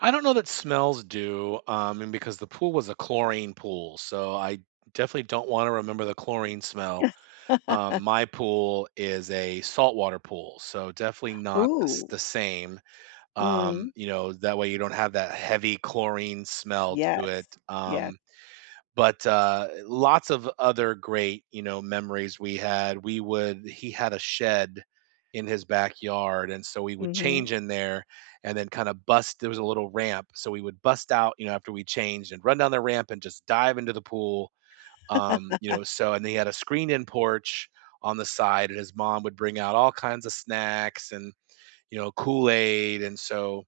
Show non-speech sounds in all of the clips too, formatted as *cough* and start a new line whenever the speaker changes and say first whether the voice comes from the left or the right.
right: I don't know that smells do, um, and because the pool was a chlorine pool, so I definitely don't wanna remember the chlorine smell. Um,
left: *laughs*
right: my pool is a saltwater pool, so definitely not the s
left: Ooh.
right: the same, um,
left: Mm.
right: you know, that way, you don't have that heavy chlorine smell to it,
left: Yes, ye
right: um, but, uh, lots of other great, you know, memories we had, we would he had a shed in his backyard, and so we would
left: Mhm.
right: change in there, and then kinda bust there was a little ramp, so we would bust out, you know, after we changed, and run down the ramp, and just dive into the pool, um, you
left: *laughs*
right: know, so and they had a screened-in porch on the side, and his mom would bring out all kinds of snacks and, you know, Kool-Aid, and so,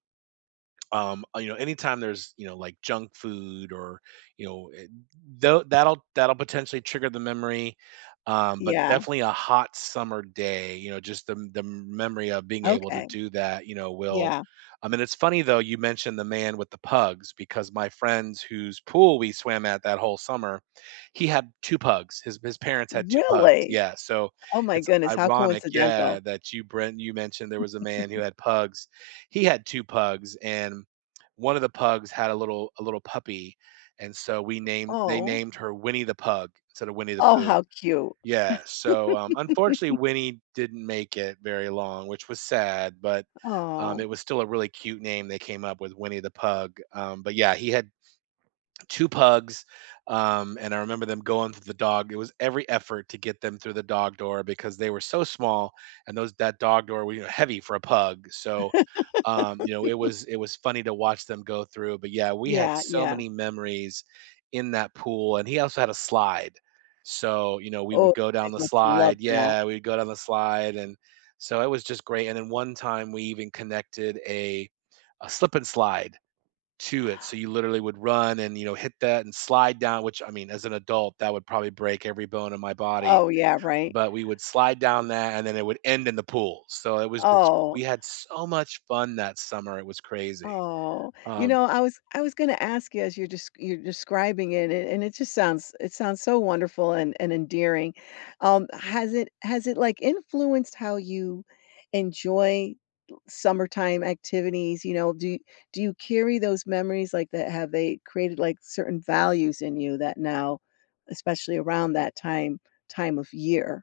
right: um, uh, you know, anytime there's, you know, like, junk food, or, you know, eh, though that'll that'll potentially trigger the memory, um, but
left: Yeah.
right: definitely a hot summer day, you know, just the m the memory of being able to
left: Okay.
right: do that, you know, will
left: Yeah.
right: I mean, it's funny, though, you mentioned the man with the pugs because my friends whose pool we swam at that whole summer, he had 2 pugs. His his parents had 2 pugs.
left: Really?
right: Yeah, so
left: Oh my
right: it's
left: goodness, how
right: ironic,
left: coincidental.
right: yeah, that you bren you mentioned there was a man who
left: *chuckles*
right: had pugs. He had 2 pugs and one of the pugs had a little a little puppy, and so we named they
left: Oh.
right: named her Winnie the Pug instead of Winnie the
left: Oh,
right: Pooh.
left: how cute.
right: Yeah, so, um, unfortunately,
left: *laughs*
right: Winnie didn't make it very long, which was sad, but, um,
left: Oh.
right: it was still a really cute name they came up with, Winnie the Pug, um, but, yeah, he had 2 pugs, um, and I remember them going through the dog it was every effort to get them through the dog door because they were so small, and those that dog door w y heavy for a pug, so, um, you know, it
left: *laughs*
right: was it was funny to watch them go through, but, yeah, we had
left: Yeah,
right: so
left: yeah.
right: many memories in that pool, and he also had a slide. So, you know, we
left: Oh,
right: would go
left: guys
right: down the
left: must have loved
right: slide.
left: that.
right: Yeah, we'd go down the slide, and so, it was just great, and then one time, we even connected a a Slip 'N Slide to it, so you literally would run, and, you know, hit that, and slide down which, I mean, as an adult, that would probably break every bone in my body,
left: Oh, yeah, right?
right: but we would slide down that, and then it would end in the pool, so it was just
left: Oh.
right: we had so much fun that summer, it was crazy,
left: Oh. You
right: um
left: know, I was I was gonna ask you as you're desc you're describing it, and and it just sounds it sounds so wonderful and and endearing. Um, has it has it, like, influenced how you enjoy summertime activities? You know, do do you carry those memories like that? Have they created, like, certain values in you that now, especially around that time time of year?